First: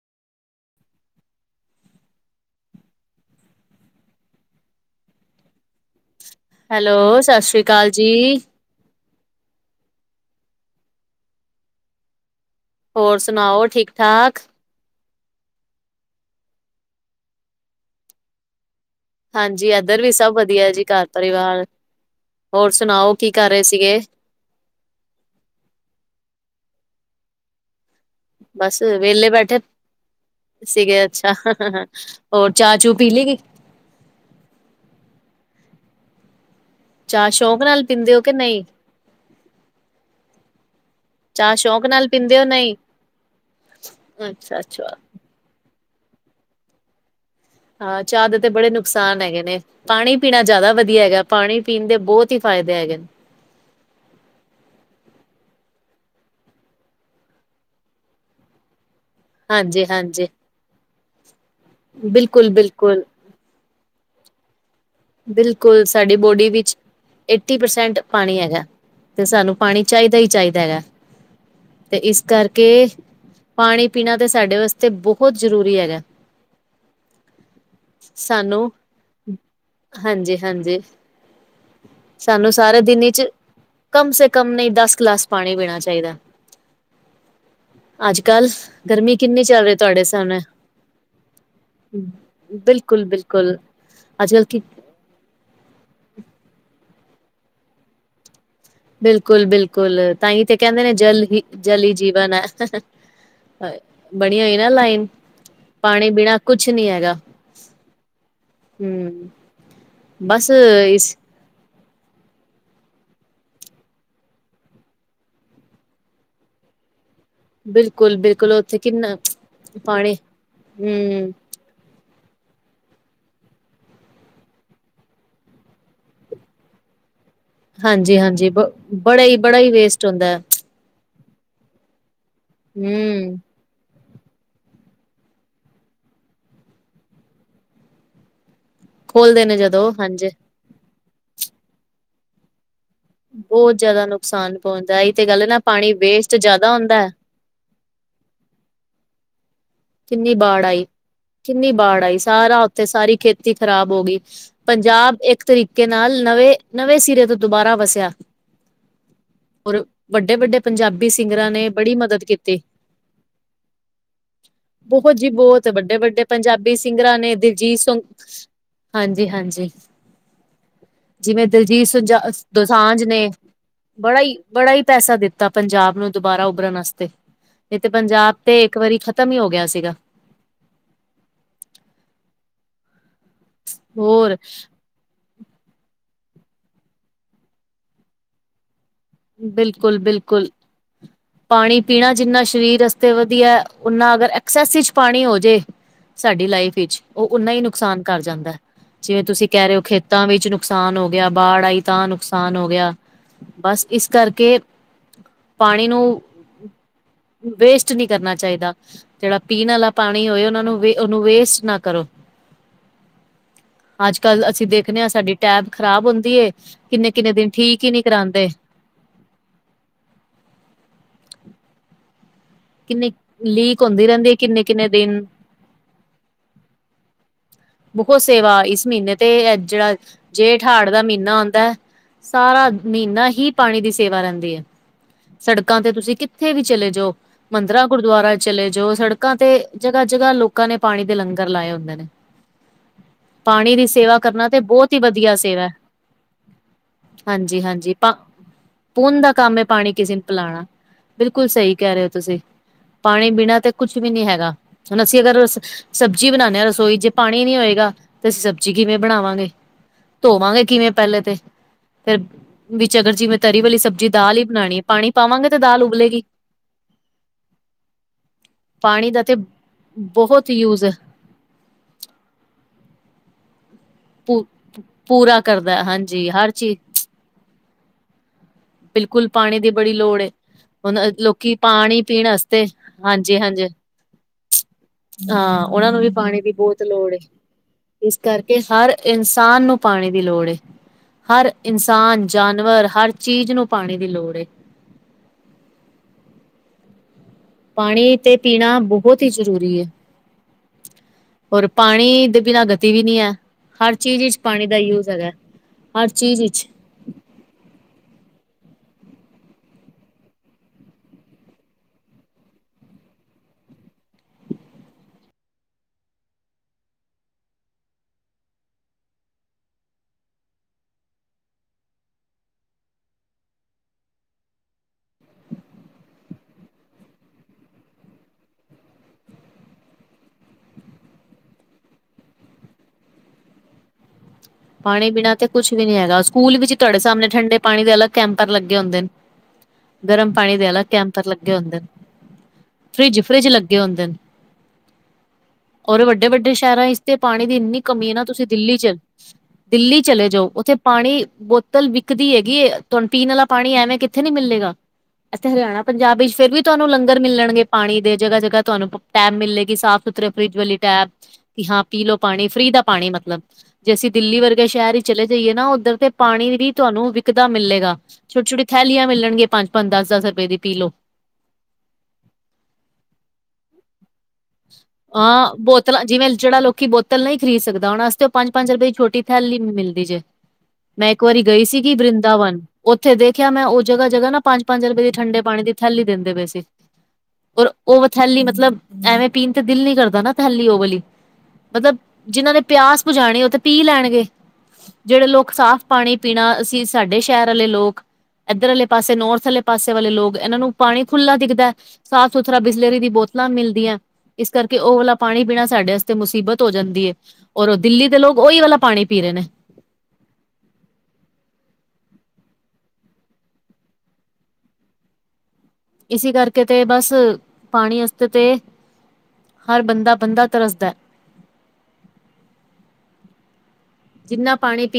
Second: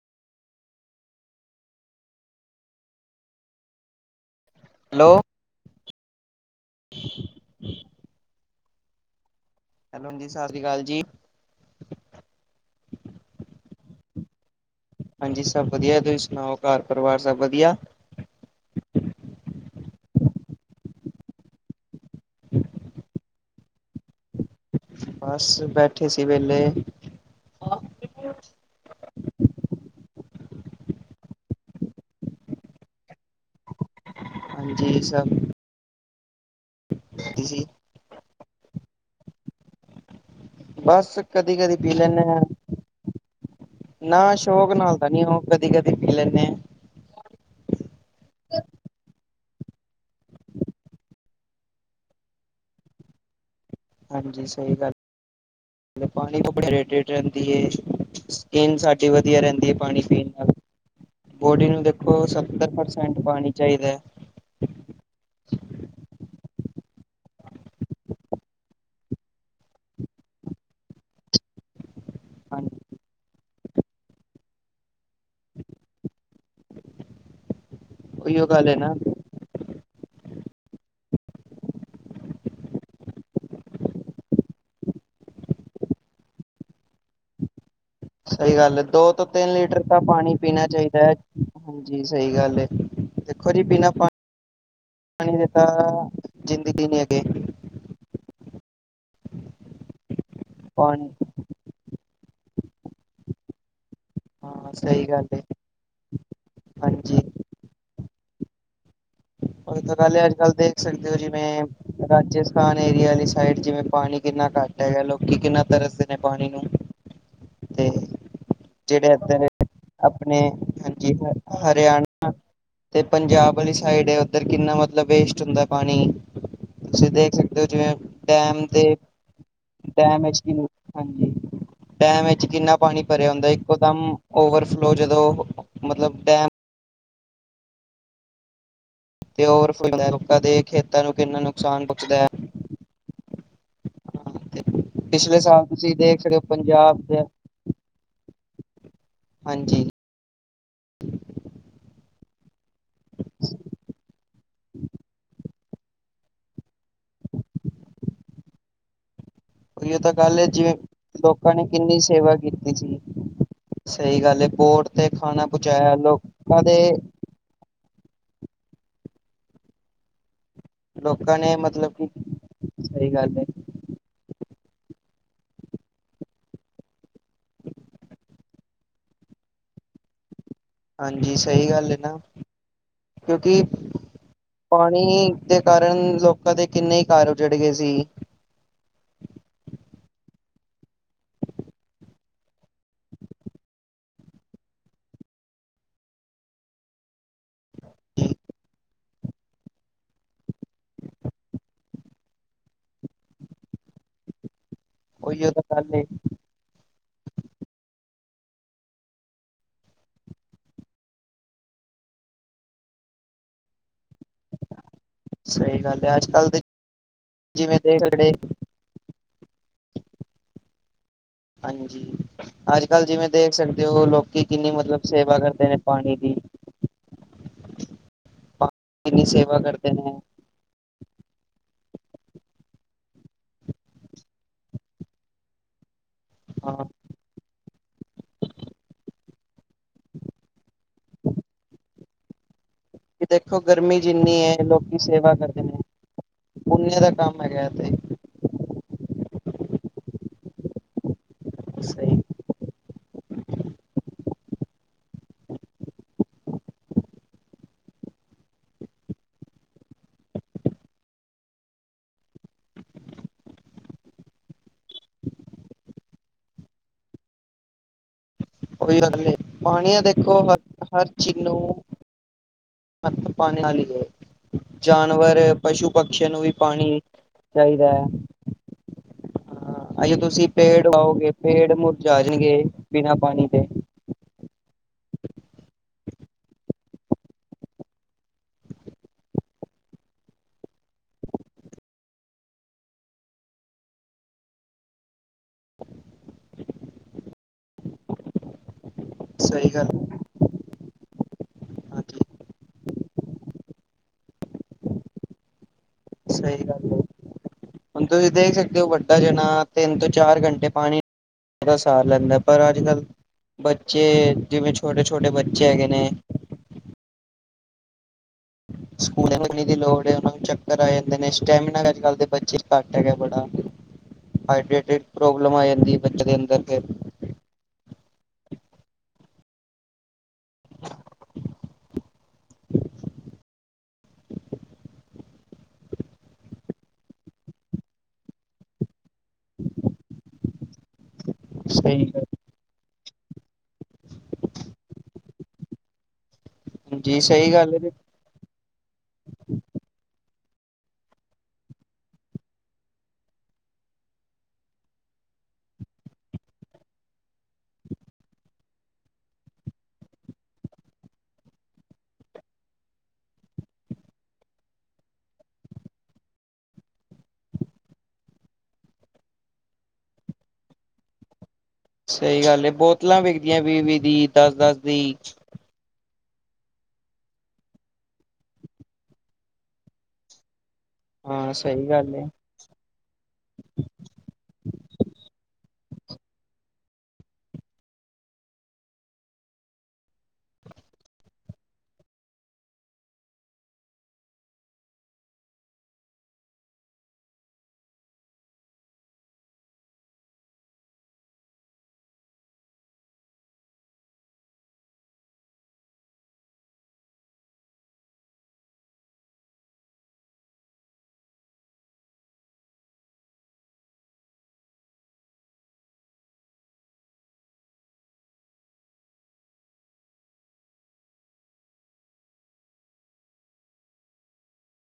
Hello, hello, ਸਸ ਰੀ ਕਾਲ ਜੀ। ਹੈਲੋ ਜੀ, ਸਸ ਰੀ ਕਾਲ ਜੀ। ਹੋਰ ਸੁਣਾਓ, ਠੀਕ- ਠਾਕ। ਹਾਂਜੀ ਸਭ ਵਧੀਆ, ਤੁਸੀਂ ਸੁਣਾਓ, ਘਰ ਪਰਿਵਾਰ ਸਭ ਵਧੀਆ। ਹਾਂਜੀ, ਇੱਧਰ ਵੀ ਸਭ ਵਧੀਆ ਜੀ ਘਰ ਪਰਿਵਾਰ, ਹੋਰ ਸੁਣਾਓ ਕੀ ਕਰ ਰਹੇ ਸੀਗੇ। ਬਸ ਬੈਠੇ ਸੀ ਵਿਹਲੇ। ਬਸ ਵਿਹਲੇ ਬੈਠੇ ਸੀਗੇ ਅੱਛਾ, ਹੋਰ ਚਾਹ ਚੂ ਪੀ ਲੀ ਗੀ। ਜੀ ਸਭ ਚਾਹ ਵਧੀਆ ਸੋਕ ਸੀ ਨਾਲ ਪੀਂਦੇ ਹੋ, ਕਿ ਨਹੀਂ। ਬਸ ਚਾਹ ਕਦੀ-ਕਦੀ ਸ਼ੌਕ ਪੀ ਨਾਲ ਲੈਂਦੇ ਪੀਂਦੇ ਆਂ, ਹੋ ਨਹੀਂ? ਨਾ ਅੱਛਾ ਸ਼ੌਕ ਅੱਛਾ, ਨਾਲ ਦਾ ਨੀ ਹੋ ਕਦੀ- ਕਦੀ ਪੀ ਲੈਨੇ ਆਂ। ਹਾਂ, ਚਾਹ ਦੇ ਤੇ ਬੜੇ ਨੁਕਸਾਨ ਹੈਗੇ ਨੇ। ਪਾਣੀ ਪੀਣਾ ਜ਼ਿਆਦਾ ਵਧੀਆ ਹੈਗਾ, ਪਾਣੀ ਪੀਣ ਦੇ ਬਹੁਤ ਹੀ ਫ਼ਾਇਦੇ ਹੈਗੇ ਨੇ। ਹਾਂਜੀ ਸਹੀ ਗੱਲ, ਪਾਣੀ [inaudible] ਰਹਿੰਦੀ ਏ। ਸਕਿਨ ਸਾਡੀ ਵਧੀਆ ਰਹਿੰਦੀ ਐ ਹਾਂਜੀ ਪਾਣੀ ਹਾਂਜੀ, ਪੀਣ ਨਾਲ, ਬੋਡੀ ਨੂੰ ਦੇਖੋ, ਬਿਲਕੁਲ ਸੱਤਰ ਬਿਲਕੁਲ ਪਰਸੈਂਟ ਪਾਣੀ ਚਾਹੀਦਾ। ਬਿਲਕੁਲ, ਸਾਡੀ ਬੋਡੀ ਵਿੱਚ ਏਟੀ ਪਰਸੈਂਟ ਪਾਣੀ ਹੈਗਾ ਤੇ ਸਾਨੂੰ ਪਾਣੀ ਚਾਹੀਦਾ ਹੀ ਚਾਹੀਦਾ ਹੈਗਾ। ਤੇ ਇਸ ਕਰਕੇ ਹਾਂਜੀ ਪਾਣੀ ਪੀਣਾ ਤੇ ਸਾਡੇ ਵਸਤੇ ਬਹੁਤ ਜ਼ਰੂਰੀ ਹੈਗਾ। ਉਹੀਓ ਸਾਨੂੰ ਗੱਲ ਹੈ ਨਾ ਹਾਂਜੀ- ਹਾਂਜੀ, ਸਾਨੂੰ ਸਾਰਾ ਦਿਨ ਚ' ਕਮ ਸੇ ਕਮ ਨਹੀਂ, ਦਸ ਗਲਾਸ ਪਾਣੀ ਪੀਣਾ ਚਾਹੀਦਾ। ਅੱਜ ਕੱਲ੍ਹ ਸਹੀ ਗੱਲ ਹੈ ਦੋ ਗਰਮੀ ਤੋਂ ਕਿੰਨੀ ਤਿੰਨ ਚੱਲ ਰਹੀ ਲੀਟਰ ਤਾਂ ਤੁਹਾਡੇ ਪਾਣੀ ਸਾਹਮਣੇ। ਪੀਣਾ ਚਾਹੀਦਾ ਹੈ ਹਾਂਜੀ ਸਹੀ ਗੱਲ ਹੈ ਬਿਲਕੁਲ- ਦੇਖੋ ਬਿਲਕੁਲ, ਜੀ ਬਿਨਾਂ ਅੱਜ ਕੱਲ੍ਹ ਕੀ ਪਾਣੀ ਦਿੱਤਾ, ਜ਼ਿੰਦਗੀ ਨੇ ਅੱਗੇ। ਬਿਲਕੁਲ- ਬਿਲਕੁਲ, ਤਾਂਹੀ ਤੇ ਕਹਿੰਦੇ ਨੇ ਪਾਣੀ ਜਲ ਹੀ, ਜਲ ਹੀ ਜੀਵਨ ਹੈ। ਹਾਏ! ਬਣੀ ਹੋਈ ਨਾ ਹਾਂ ਸਹੀ ਲਾਈਨ, ਗੱਲ ਏ ਪਾਣੀ ਬਿਨਾ ਕੁਛ ਨੀ ਹੈਗਾ। ਹਾਂਜੀ ਹੰ। ਓਹੀ ਤਾਂ ਗੱਲ ਏ ਅੱਜ ਕੱਲ ਦੇਖ ਸਕਦੇ ਹੋ ਜੀ। ਜਿਵੇਂ, ਰਾਜਸਥਾਨ ਏਰੀਆ ਅਲੀ ਸਾਈਡ, ਜਿਵੇਂ ਪਾਣੀ ਕਿੰਨਾ ਘੱਟ ਹੈਗੈ। ਲੋਕੀ ਕਿੰਨਾ ਤਰਸ ਆਪਣੇ ਪਾਣੀ ਨੂੰ ਤੇ ਬਿਲਕੁਲ- ਬਿਲਕੁਲ ਉੱਥੇ ਜਿਹੜੇ ਕਿੰਨਾ, ਇੱਧਰ ਪਾਣੀ, ਆਪਣੇ ਹਾਂਜੀ ਹੰ। ਹ- ਹਰਿਆਣਾ, ਤੇ ਪੰਜਾਬ ਵਾਲੀ ਸਾਈਡ ਏ ਇਧਰ ਕਿੰਨਾ ਮਤਲਬ ਵੇਸਟ ਹੁੰਦੈ ਪਾਣੀ। ਤੁਸੀਂ ਦੇਖ ਸਕਦੇ ਜਿਵੇਂ ਹਾਂਜੀ ਹਾਂਜੀ ਬ ਡੈਮ ਤੇ ਬੜਾ ਹੀ ਬੜਾ ਹੀ ਵੇਸਟ ਡੈਮ ਹੁੰਦਾ ਚ' ਕੀ ਹਾਂਜੀ, ਡੈਮ ਵਿੱਚ ਕਿੰਨਾ ਪਾਣੀ ਭਰਿਆ ਹਮ ਹੁੰਦਾ ਏ? ਇੱਕ ਦਮ ਓਵਰਫਲੋ ਜਦੋਂ, ਮਤਲਬ ਡੈਮ ਖੋਲਦੇ ਤੇ ਨੇ ਜਦੋਂ ਓਵਰਫਲੋ ਹੋ, ਹਾਂਜੀ ਲੋਕਾਂ ਦੇ ਖੇਤਾਂ ਨੂੰ ਕਿੰਨਾ ਨੁਕਸਾਨ ਪੁੰਹਚਦਾ। ਬਹੁਤ ਜਿਆਦਾ ਨੁਕਸਾਨ ਪਹੁੰਚਦਾ। ਇਹੀ ਤੇ ਪਿਛਲੇ ਗੱਲ ਏ ਨਾ, ਸਾਲ ਪਾਣੀ ਤੁਸੀਂ ਦੇਖ ਵੇਸਟ ਸਕਦੇ ਹੋ ਜਿਆਦਾ ਪੰਜਾਬ ਹੁੰਦਾ। ਦੇ ਹਾਂਜੀ। ਕਿੰਨੀ ਬਾੜ ਆਈ, ਕਿੰਨੀ ਬਾੜ ਆਈ। ਸਾਰਾ ਉੱਥੇ, ਸਾਰੀ ਖੇਤੀ ਖ਼ਰਾਬ ਹੋ ਗਈ। ਪੰਜਾਬ ਇੱਕ ਤਰੀਕੇ ਨਾਲ ਨਵੇਂ, ਨਵੇਂ ਸਿਰੇ ਤੋਂ ਦੁਬਾਰਾ ਵਸਿਆ। ਹੋਰ ਉਹੀਓ ਤਾਂ ਗੱਲ ਹੈ ਵੱਡੇ-ਵੱਡੇ ਜਿਵੇਂ ਪੰਜਾਬੀ ਸਿੰਗਰਾਂ ਨੇ ਬੜੀ ਮਦਦ ਕੀਤੀ। ਜੀ। ਸਹੀ ਗੱਲ। ਬਹੁਤ ਜੀ ਬਹੁਤ, ਪਹੁੰਚਾਇਆ ਵੱਡੇ-ਵੱਡੇ ਲੋਕਾਂ ਪੰਜਾਬੀ ਦੇ ਸਿੰਗਰਾਂ ਨੇ, ਦਿਲਜੀਤ, ਸੋਨੂ ਹਾਂਜੀ-ਹਾਂਜੀ। ਲੋਕਾਂ ਜਿਵੇਂ ਨੇ ਦਿਲਜੀਤ ਮਤਲਬ ਕਿ ਸੁਝਾ ਦੋਸਾਂਝ ਸਹੀ ਨੇ। ਗੱਲ ਹੈ ਬੜਾ ਹੀ, ਬੜਾ ਹੀ ਪੈਸਾ ਦਿੱਤਾ ਪੰਜਾਬ ਨੂੰ ਦੁਬਾਰਾ ਉਭਰਨ ਆਸਤੇ। ਇਹ ਤੇ, ਪੰਜਾਬ ਤੇ ਇੱਕ ਵਾਰੀ ਖ਼ਤਮ ਹੀ ਹੋ ਗਿਆ ਸੀਗਾ। ਹਾਂਜੀ, ਸਹੀ ਗੱਲ ਏ ਨਾ। ਕਿਉਂਕਿ ਹੋਰ ਪਾਣੀ ਦੇ ਕਾਰਨ, ਲੋਕਾਂ ਦੇ ਕਿੰਨੇ ਹੀ ਘੱਰ ਉਜੜ ਗਏ ਸੀ। ਬਿਲਕੁਲ-ਬਿਲਕੁਲ। ਪਾਣੀ ਪੀਣਾ ਜਿੰਨਾ ਸਰੀਰ ਆਸਤੇ ਵਧੀਆ, ਉੱਨਾਂ ਅਗਰ ਐਕਸੈਸ ਚ' ਪਾਣੀ ਹੋ ਜੇ ਸਾਡੀ ਲਾਈਫ ਵਿੱਚ, ਉਹ ਓਨਾ ਹੀ ਨੁਕਸਾਨ ਕਰ ਜਾਂਦਾ। ਜਿਵੇਂ ਤੁਸੀਂ ਕਹਿ ਰਹੇ ਹੋ, ਖੇਤਾਂ ਵਿੱਚ ਨੁਕਸਾਨ ਹੋ ਗਿਆ, ਬਾੜ ਆਈ ਤਾਂ ਨੁਕਸਾਨ ਹੋ ਗਿਆ। ਬਸ ਇਸ ਕਰਕੇ, ਉਹੀਓ ਤਾਂ ਪਾਣੀ ਗੱਲ ਨੂੰ ਏ ਵੇਸਟ ਨਹੀਂ ਕਰਨਾ ਚਾਹੀਦਾ। ਜਿਹੜਾ ਪੀਣ ਆਲਾ ਪਾਣੀ ਹੋਏ, ਉਹਨਾਂ ਨੂੰ ਉਹਨੂੰ ਵੇਸਟ ਨਾ ਕਰੋ। ਅੱਜ ਕੱਲ ਅਸੀਂ ਦੇਖਨੇ ਹਾਂ ਸਾਡੀ ਟੈਬ ਸਹੀ ਗੱਲ ਖਰਾਬ ਹੈ ਅੱਜ ਹੁੰਦੀ ਕੱਲ ਏ, ਦੇ ਕਿੰਨੇ-ਕਿੰਨੇ ਦਿਨ ਜਿਵੇਂ ਠੀਕ ਹੀ ਦੇ ਨੀ ਜਿਹੜੇ ਕਰਾਂਦੇ। ਹਾਂਜੀ। ਅੱਜ ਕੱਲ੍ਹ ਕਿੰਨੇ ਜਿਵੇਂ ਦੇਖ ਲੀਕ ਸਕਦੇ ਹੋ ਹੁੰਦੀ ਰਹਿੰਦੀ ਹੈ ਲੋਕੀ ਕਿੰਨੇ ਕਿੰਨੀ ਕਿੰਨੇ ਮਤਲਬ ਦਿਨ ਸੇਵਾ ਕਰਦੇ ਨੇ। ਪਾਣੀ ਦੀ। ਬਹੁਤ ਸੇਵਾ, ਇਸ ਮਹੀਨੇ ਕਿੰਨੀ ਤੇ ਇਹ ਸੇਵਾ ਕਰਦੇ ਜਿਹੜਾ ਨੇ ਜੇਠ, ਹਾੜ ਦਾ ਮਹੀਨਾ ਆਉਂਦਾ, ਸਾਰਾ ਮਹੀਨਾ ਹੀ ਪਾਣੀ ਦੀ ਸੇਵਾ ਰਹਿੰਦੀ ਏ। ਸੜਕਾਂ ਤੇ ਤੁਸੀਂ ਕਿੱਥੇ ਵੀ ਹਾਂ ਚਲੇ ਜਾਓ ਮੰਦਰਾਂ ਗੁਰਦੁਆਰਾ ਚਲੇ ਜਾਓ ਸੜਕਾਂ ਤੇ ਜਗ੍ਹਾ- ਜਗ੍ਹਾ ਲੋਕਾਂ ਨੇ ਪਾਣੀ ਦੇ ਲੰਗਰ ਲਾਏ ਹੁੰਦੇ ਨੇ। ਕਿ ਦੇਖੋ ਪਾਣੀ ਦੀ ਗਰਮੀ ਸੇਵਾ ਜਿੰਨੀ ਕਰਨਾ ਹੈ ਤੇ ਬਹੁਤ ਲੋਕੀ ਹੀ ਵਧੀਆ ਕਰਦੇ ਸੇਵਾ। ਨੇ ਪੁੰਨੇ ਦਾ ਕੰਮ ਹੈਗਾ ਤੇ ਹਾਂਜੀ-ਹਾਂਜੀ ਭਾਂ ਪੂਨ ਦਾ ਕੰਮ ਹੈ ਪਾਣੀ ਕਿਸੇ ਨੇ ਪਿਲਾਉਣਾ। ਬਿਲਕੁਲ ਸਹੀ ਕਹ ਰਹੇ ਹੋ ਤੁਸੀਂ। ਪਾਣੀ ਬਿਨਾਂ ਤੇ ਕੁੱਛ ਵੀ ਨਹੀਂ ਹੈਗਾ ਹੁਣ ਅਸੀਂ ਅਗਰ ਸਬਜ਼ੀ ਬਣਾਉਂਦੇ ਹਾਂ ਰਸੋਈ ਚ ਪਾਣੀ ਨੀ ਹੋਏਗਾ ਤੇ ਸਬਜ਼ੀ ਕਿਵੇਂ ਬਣਾਵਾਂਗੇ ਧੋਵਾਂਗੇ ਕਿਵੇਂ ਪਹਿਲੇ ਤੇ ਫਿਰ ਵਿੱਚ ਅਗਰ ਜਿਵੇਂ ਤਰੀ ਵਾਲੀ ਸਬਜ਼ੀ ਦਾਲ ਹੀ ਬਣਾਉਣੀ ਪਾਣੀ ਪਾਵਾਂਗੇ ਤੇ ਦਾਲ ਉਬਲੇਗੀ ਉਹੀ ਪਾਣੀ ਗੱਲ ਦਾ ਤੇ ਬਹੁਤ ਯੂਜ ਜਿਹਨੂੰ ਹੱਥ ਪਾਣੇ ਵਾਲੀ ਹੈ। ਪੂ ਜਾਨਵਰ ਪੂਰਾ ਕਰਦਾ ਪਸ਼ੂ ਹਾਂਜੀ ਪਕਸ਼ੀਆਂ ਨੂੰ ਹਰ ਵੀ ਚੀਜ਼ ਪਾਣੀ ਚਾਹੀਦਾ ਹੈ। ਬਿਲਕੁਲ ਪਾਣੀ ਦੀ ਹਾਂ ਬੜੀ ਅਜੇ ਲੋੜ ਏ ਤੁਸੀਂ ਪੇੜ ਹੁਣ ਉਗਾਓਗੇ ਲੋਕੀ ਪੇੜ ਪਾਣੀ ਮੁਰਝਾ ਪੀਣ ਜਾਣਗੇ ਵਾਸਤੇ ਬਿਨਾਂ ਹਾਂਜੀ ਪਾਣੀ ਦੇ ਹਾਂਜੀ ਹਾਂ ਉਹਨਾਂ ਨੂੰ ਵੀ ਪਾਣੀ ਦੀ ਬਹੁਤ ਲੋੜ ਏ ਇਸ ਕਰਕੇ ਹਰ ਇਨਸਾਨ ਨੂੰ ਪਾਣੀ ਦੀ ਲੋੜ ਏ ਹਰ ਇਨਸਾਨ ਜਾਨਵਰ ਹਰ ਚੀਜ਼ ਨੂੰ ਪਾਣੀ ਦੀ ਲੋੜ ਏ ਪਾਣੀ ਤੇ ਪੀਣਾ ਬਹੁਤ ਹੀ ਸਹੀ ਜ਼ਰੂਰੀ ਗੱਲ ਹੈ। ਪਰ ਹਾਂਜੀ ਪਾਣੀ ਦੇ ਬਿਨਾ ਗਤੀ ਵੀ ਨਹੀਂ ਹੈ ਹਰ ਚੀਜ਼ ਪਾਣੀ ਚ ਯੂਜ ਹੈਗਾ ਹਰ ਚੀਜ਼ ਸਹੀ ਵਿੱਚ ਗੱਲ ਹੈ ਹੁਣ ਤੁਸੀਂ ਦੇਖ ਸਕਦੇ ਹੋ ਵੱਡਾ ਜਣਾ ਤਿੰਨ ਤੋਂ ਚਾਰ ਘੰਟੇ ਪਾਣੀ ਕਿਹੜਾ ਸਾਰ ਲੈਂਦਾ ਪਰ ਅੱਜ ਕੱਲ ਬੱਚੇ ਜਿਵੇਂ ਛੋਟੇ ਛੋਟੇ ਬੱਚੇ ਹੈਗੇ ਨੇ ਸਕੂਲੇ ਹਜਮੀ ਦੀ ਲੋੜ ਹੈ ਉਹ ਨੂੰ ਚੱਕਰ ਆ ਜਾਂਦੇ ਨੇ ਸਟੈਮੀਨਾ ਅੱਜ ਕੱਲ ਦੇ ਬੱਚੇ ਘੱਟ ਹੈਗਾ ਬੜਾ ਹਾਈਡਟ ਪ੍ਰੋਬਲਮ ਆ ਜਾਂਦੀ ਬੱਚੇ ਦੇ ਅੰਦਰ ਫਿਰ [inaudible] ਪਾਣੀ ਬਿਨਾਂ ਤੇ ਕੁਛ ਵੀ ਨੀ ਹੈਗਾ ਸਕੂਲ ਵਿੱਚ ਤੁਹਾਡੇ ਸਾਹਮਣੇ ਠੰਡੇ ਪਾਣੀ ਦੇ ਅਲੱਗ ਕੈਂਪਰ ਲੱਗੇ ਹੁੰਦੇ ਨੇ ਗਰਮ ਪਾਣੀ ਦੇ ਅਲਗ ਕੈਂਪਰ ਲੱਗੇ ਹੁੰਦੇ ਨੇ ਸਹੀ ਫਰਿੱਜ ਫਰਿੱਜ ਲੱਗੇ ਹੁੰਦੇ ਨੇ ਔਰ ਇਹ ਵੱਡੇ ਵੱਡੇ ਸ਼ਹਿਰਾਂ ਇਸ ਗੱਲ ਤੇ ਜੀ ਪਾਣੀ ਸਹੀ ਦੀ ਗੱਲ ਇੰਨੀ ਕਮੀ ਹੈ ਨਾ ਤੁਸੀਂ ਦਿੱਲੀ ਚਲ ਦਿੱਲੀ ਚਲੇ ਜਾਓ ਉੱਥੇ ਪਾਣੀ ਬੋਤਲ ਵਿਕਦੀ ਹੈਗੀ ਤੁਹਾਨੂੰ ਪੀਣ ਵਾਲਾ ਪਾਣੀ ਐਵੇਂ ਕਿੱਥੇ ਨੀ ਮਿਲੇਗਾ ਐਥੇ ਹਰਿਆਣਾ ਪੰਜਾਬ ਵਿੱਚ ਫਿਰ ਵੀ ਤੁਹਾਨੂੰ ਲੰਗਰ ਮਿਲਣਗੇ ਪਾਣੀ ਦੇ ਜਗ੍ਹਾ ਜਗ੍ਹਾ ਤੁਹਾਨੂੰ ਟੈਬ ਮਿਲੇਗੀ ਸਾਫ਼ ਸੁਥਰੇ ਫਰਿਜ ਵਾਲੀ ਟੈਬ ਕਿ ਹਾਂ ਪੀ ਲੋਓ ਪਾਣੀ ਫਰੀ ਦਾ ਪਾਣੀ ਮਤਲਬ ਜੇ ਅਸੀਂ ਦਿੱਲੀ ਵਰਗੇ ਸ਼ਹਿਰ ਹੀ ਚਲੇ ਜਾਈਏ ਨਾ ਉੱਧਰ ਤੇ ਪਾਣੀ ਵੀ ਤੁਹਾਨੂੰ ਵਿਕਦਾ ਮਿਲੇਗਾ ਛੋਟੀ ਛੋਟੀ ਥਲੀਆਂ ਮਿਲਣਗੀਆਂ ਪੰਜ ਦਸ ਦਸ ਰੁਪਏ ਦੀ ਪੀ ਲਓ ਸਹੀ ਗੱਲ ਏ ਬੋਤਲਾਂ ਵਿਕਦੀਆਂ ਵੀਹ ਵੀਹ ਦੀ ਦਸ ਦਸ ਦੀ ਆ ਬਹੁਤ ਤਲਾ ਜਿਵੇਂ ਜਿਹੜਾ ਲੋਕੀ ਈ ਬੋਤਲ ਨਹੀਂ ਖਰੀਦ ਸਕਦਾ ਉਹਨਾਂ ਅਸਤੇ ਉਹ ਪੰਜ ਰੁਪਏ ਛੋਟੀ ਥੈਲੀ ਮਿਲਦੀ ਜੇ ਮੈਂ ਇੱਕ ਵਾਰੀ ਹਾਂ ਗਈ ਸੀ ਸਹੀ ਗੀ ਗੱਲ ਹੈ ਵਰਿੰਦਾ ਵਨ ਉੱਥੇ ਦੇਖਿਆ ਮੈਂ ਉਹ ਜਗ੍ਹਾ ਜਗ੍ਹਾ ਨਾ ਪੰਜ ਪੰਜ ਰੁਪਏ ਦੀ ਠੰਡੇ ਪਾਣੀ ਦੀ ਥੈਲੀ ਦੇਦੇ ਪਏ ਸੀ। ਪਰ ਉਹ ਥੈਲੀ ਮਤਲਬ ਐਵੇਂ ਪੀਣ ਤੇ ਦਿਲ ਨੀ ਕਰਦਾ ਨਾ ਥੈਲੀ ਉਹ ਵਾਲੀ ਮਤਲਬ ਜਿਹਨਾਂ ਨੇ ਪਿਆਸ ਬੁਜਾਣੀ ਉਹ ਤਾਂ ਪੀ ਲੈਣਗੇ ਜਿਹੜੇ ਲੋਕ ਸਾਫ਼ ਪਾਣੀ ਪੀਣਾ ਅਸੀਂ ਸਾਡੇ ਸ਼ਹਿਰ ਆਲੇ ਲੋਕ ਇੱਧਰ ਆਲੇ ਪਾਸੇ ਨੌਰਥ ਵਾਲੇ ਪਾਸੇ ਵਾਲੇ ਲੋਕ ਇਹਨਾਂ ਨੂੰ ਪਾਣੀ ਖੁੱਲਾ ਦਿਖਦਾ ਸਾਫ਼ ਸੁਥਰਾ ਬਿਸਲਾਰੀ ਦੀਆ ਬੋਤਲਾਂ ਮਿਲਦੀਆਂ ਇਸ ਕਰਕੇ ਉਹ ਵਾਲਾ ਪਾਣੀ ਪੀਣਾ ਸਾਡੇ ਵਾਸਤੇ ਮੁਸੀਬਤ ਹੋ ਜਾਂਦੀ ਹੈ। ਔਰ ਉਹ ਦਿੱਲੀ ਦੇ ਲੋਕ ਉਹੀ ਵਾਲਾ ਪਾਣੀ ਪੀ ਰਹੇ ਨੇ ਇਸੇ ਕਰਕੇ ਤੇ ਬਸ ਪਾਣੀ ਵਾਸਤੇ ਤੇ ਹਰ ਬੰਦਾ ਬੰਦਾ ਤਰਸ ਦੇ ਜਿੰਨਾ ਪਾਣੀ ਪੀ